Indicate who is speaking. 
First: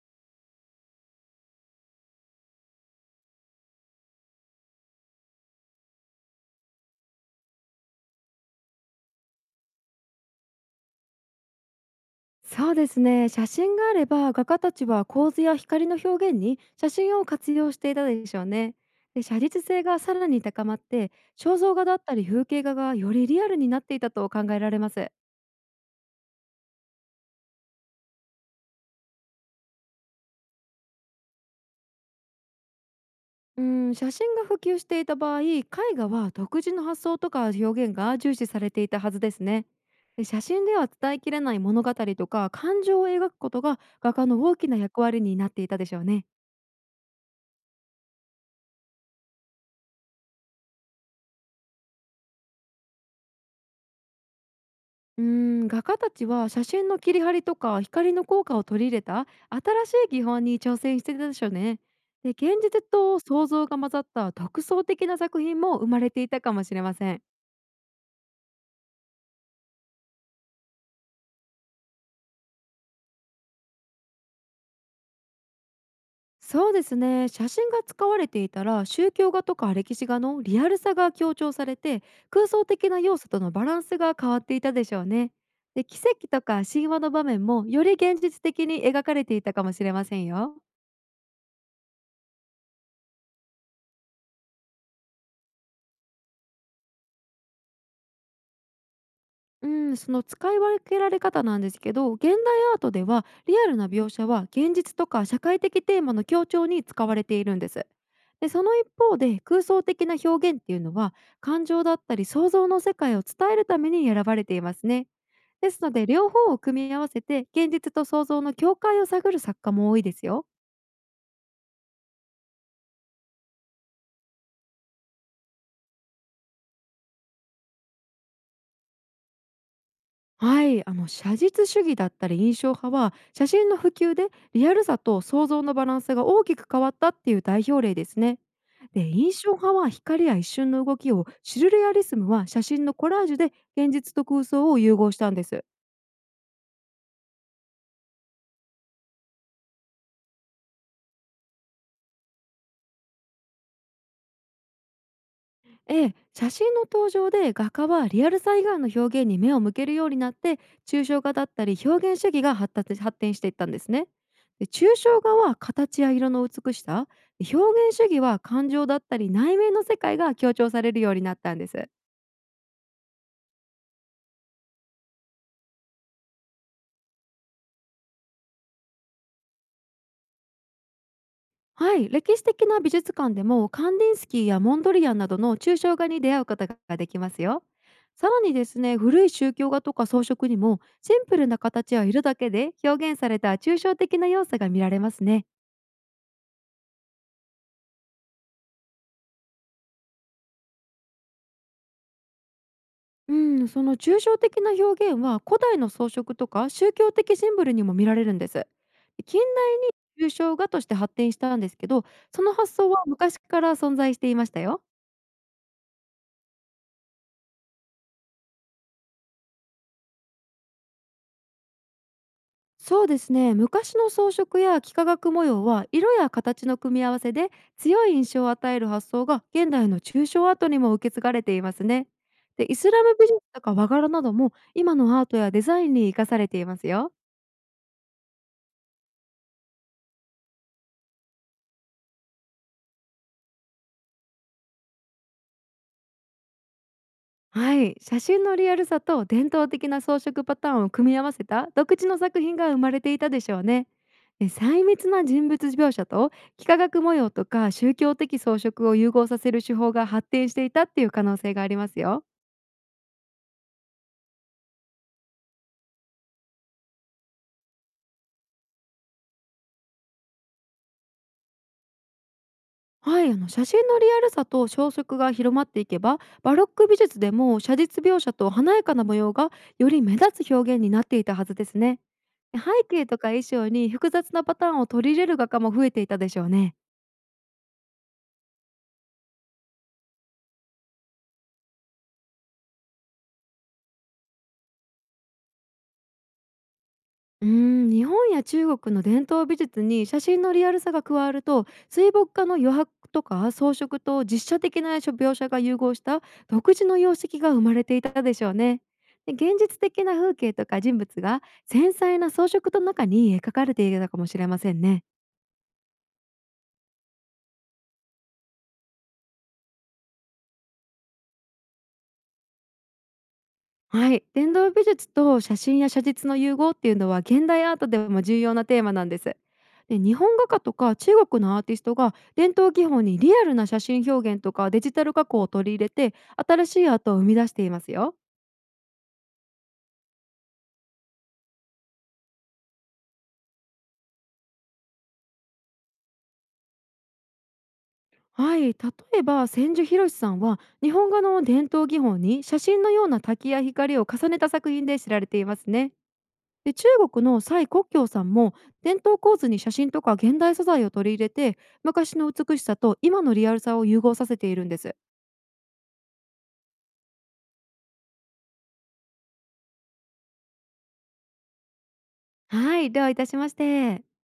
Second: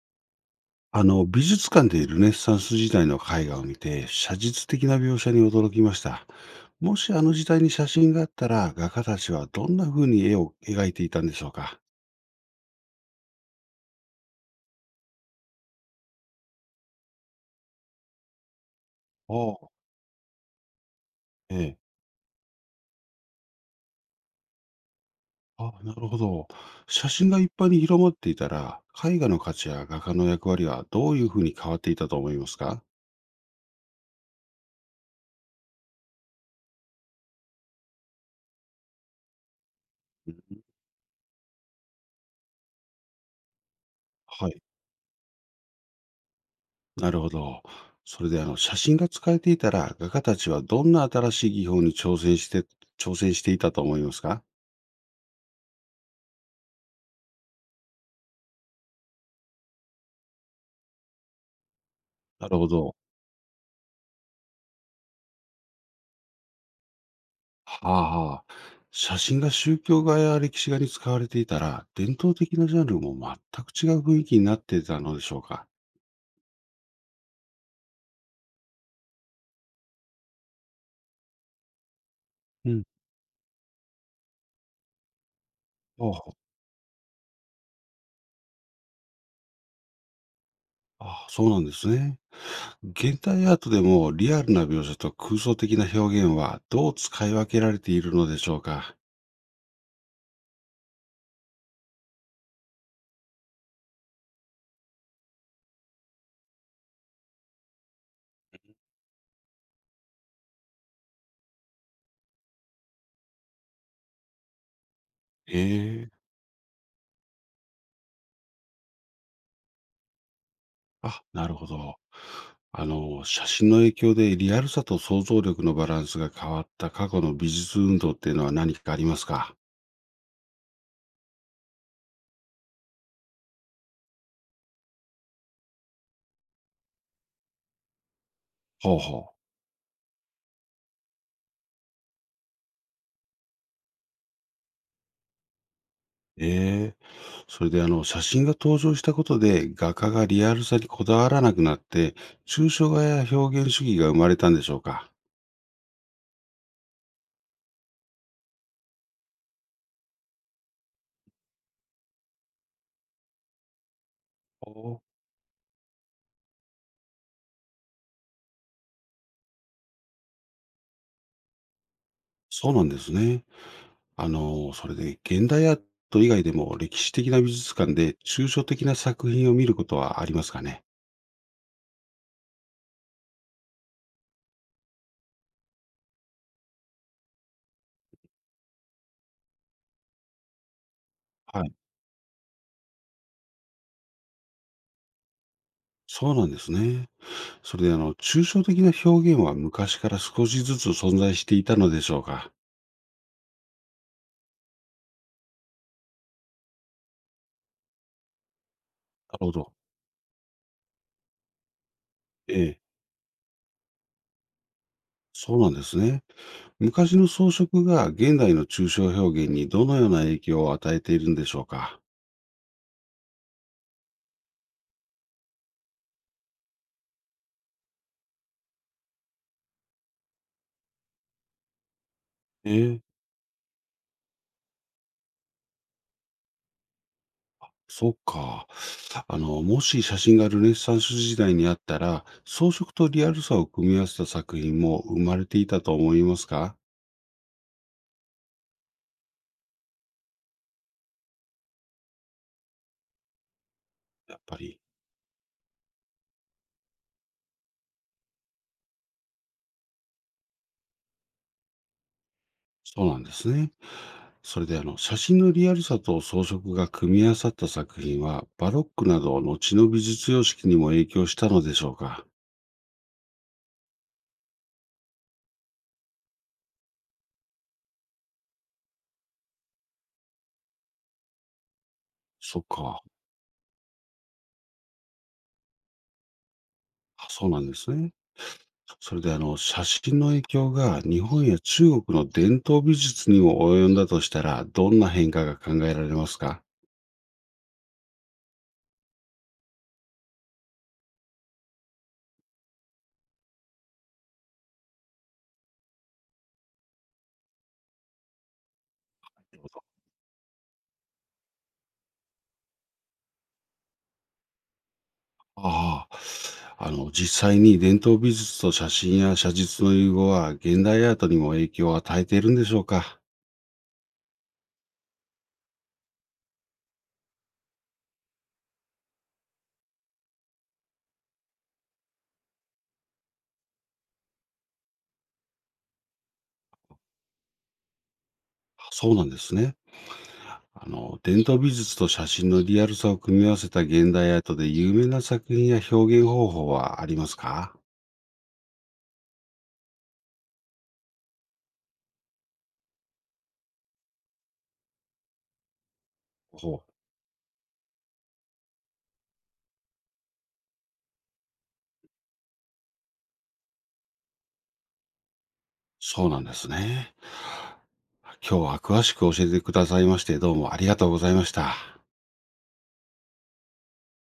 Speaker 1: 美術館でルネサンス時代の絵画を見て、写実的な描写に驚きました。もしあの時代に写真があったら、画家たちはどんな風に絵を描いていたんでしょうか？
Speaker 2: そうですね、写真があれば画家たちは構図や光の表現に写真を活用していたでしょうね。で、写
Speaker 1: あ
Speaker 2: 実
Speaker 1: あ、
Speaker 2: 性がさらに高まって、肖
Speaker 1: え
Speaker 2: 像
Speaker 1: え。
Speaker 2: 画だったり風景画がよりリアルになっていたと考えられます。
Speaker 1: あ、なるほど。写真が一般に広まっていたら、絵画の価値や画家の役割はどういう風に変わっていたと思いますか？
Speaker 2: うん、写真が普及していた場合、絵画は独自の発想とか表現が重視されていたはずですね。で、
Speaker 1: う
Speaker 2: 写
Speaker 1: ん、
Speaker 2: 真では伝えきれない物語とか感情を描くことが画家の
Speaker 1: は
Speaker 2: 大
Speaker 1: い。
Speaker 2: きな役割になっていたでしょうね。
Speaker 1: なるほど。それで写真が使えていたら、画家たちはどんな新しい技法に挑戦して、いたと思いますか？
Speaker 2: うー画家たちは写真の切り張りとか光の効果を取り入れた新しい技法に挑戦してたでしょうね。で、
Speaker 1: なる
Speaker 2: 現
Speaker 1: ほ
Speaker 2: 実
Speaker 1: ど。
Speaker 2: と想像が混ざった独創的な作品も生まれていたかもしれません。
Speaker 1: はああ。写真が宗教画や歴史画に使われていたら、伝統的なジャンルも全く違う雰囲気になっていたのでしょうか。
Speaker 2: そうですね。写真が使われていたら、宗教画とか歴史画のリアルさが強調されて、空想
Speaker 1: うん。
Speaker 2: 的な要素とのバランスが変わっていたでしょうね。で、奇跡とか神話の場面もより現実的に描かれていたかもしれませんよ。
Speaker 1: ああ、ああ、そうなんですね。現代アートでもリアルな描写と空想的な表現はどう使い分けられているのでしょうか。
Speaker 2: うん、その使い分けられ方なんですけど、現代アートではリアルな描写は現実とか社会的テーマの強調に使われているんです。で、その一方で空想的な表現っていうのは、感情だったり想像の世界を伝えるために選ばれていますね。
Speaker 1: え
Speaker 2: ですので、
Speaker 1: え、
Speaker 2: 両方を組み合わせて現実と想像の境界を探る作家も多いですよ。
Speaker 1: あ、なるほど。写真の影響でリアルさと想像力のバランスが変わった過去の美術運動っていうのは何かありますか？
Speaker 2: はい、写実主義だったり印象派は写真の普及でリアルさと想像のバランスが大きく変わったっていう代表例ですね。
Speaker 1: ほう
Speaker 2: で、
Speaker 1: ほう。
Speaker 2: 印象派は光や一瞬の動きを、シュルレアリスムは写真のコラージュで現実と空想を融合したんです。
Speaker 1: ええ。それで写真が登場したことで、画家がリアルさにこだわらなくなって、抽象画や表現主義が生まれたんでしょうか？
Speaker 2: ええ、写真の登場で画家はリアルさ以外の表現に目を向けるようになって、抽象画だったり表現主義が発達発展していったんですね。で、抽
Speaker 1: お、
Speaker 2: 象画は形や色の美しさ、表現主義は感情だったり内面の世界が強調されるようになったんです。
Speaker 1: そうなんですね。あの、それで現代アート以外でも歴史的な美術館で抽象的な作品を見ることはありますかね？
Speaker 2: はい、歴史的な美術館でもカンディンスキーやモンドリアンなどの抽象画に出会うことができますよ。さらにですね、古い宗教画とか装飾にもシンプルな
Speaker 1: はい。
Speaker 2: 形や色だけで表現された抽象的な要素が見られますね。
Speaker 1: そうなんですね。それで抽象的な表現は昔から少しずつ存在していたのでしょうか？
Speaker 2: うん、その抽象的な表現は古代の装飾とか宗教的シンボルにも見られるんです。
Speaker 1: な
Speaker 2: 近
Speaker 1: るほど。
Speaker 2: 代に抽象画として発展したんですけど、その
Speaker 1: え
Speaker 2: 発
Speaker 1: え、
Speaker 2: 想は昔から存在していましたよ。
Speaker 1: そうなんですね。昔の装飾が現代の抽象表現にどのような影響を与えているんでしょうか？
Speaker 2: そうですね、昔の装飾や幾何学模様は色や形の組み合わせで強い印象を与える発想が現代の抽象アートにも受け継がれていますね。で、
Speaker 1: え
Speaker 2: イス
Speaker 1: ー、
Speaker 2: ラム美術とか和柄なども今のアートやデザインに生かされていますよ。
Speaker 1: そっか。もし写真がルネサンス時代にあったら、装飾とリアルさを組み合わせた作品も生まれていたと思いますか？
Speaker 2: はい、写真のリアルさと伝統的な装飾パターンを組み合わせた独自の作品が生まれていたでしょうね。
Speaker 1: やっ
Speaker 2: で、
Speaker 1: ぱり、
Speaker 2: 細密な人物描写と幾何学模様とか宗教的装飾を融合させる手法が発展していたっていう可能性がありますよ。
Speaker 1: そうなんですね。それで写真のリアルさと装飾が組み合わさった作品は、バロックなど後の美術様式にも影響したのでしょうか？
Speaker 2: はい、写真のリアルさと消息が広まっていけば、バロック美術でも写実描写と華やかな模様がより目立つ表現になっていたはずですね。
Speaker 1: そ
Speaker 2: 背
Speaker 1: っか。
Speaker 2: 景とか衣装に複雑なパターンを取り入れる画家も増えていたでしょうね。
Speaker 1: あ、そうなんですね。それで写真の影響が日本や中国の伝統美術にも及んだとしたら、どんな変化が考えられますか？
Speaker 2: うー日本や中国の伝統美術に写真のリアルさが加わると、水墨画の余白とか装飾と実写的な描写が融合した独自の様式が生まれていたでしょうね。で、現実的な風景とか人物が繊細な装飾の中に描かれていたかもしれませんね。
Speaker 1: ああ、実際に伝統美術と写真や写実の融合は現代アートにも影響を与えているんでしょうか？
Speaker 2: はい、伝統美術と写真や写実の融合っていうのは現代アートでも重要なテーマなんです。で、日本画家とか中国のアーティストが伝統技法にリアルな写真表現とかデジタル加工を取り入れて新しいアートを生み出していますよ。
Speaker 1: そうなんですね。あの、伝統美術と写真のリアルさを組み合わせた現代アートで有名な作品や表現方法はありますか？
Speaker 2: はい、例えば千住博さんは日本画の伝統技法に写真のような滝や光を重ねた作品で知られていますね。で、
Speaker 1: ほう、
Speaker 2: 中国の蔡国強さんも伝統構図に写真とか現代素材を取り入れて、昔の美しさと今のリアルさを融合させているんです。
Speaker 1: そうなんですね。今日は詳しく教えてくださいまして、どうもありがとうございました。
Speaker 2: はい、どういたしまして。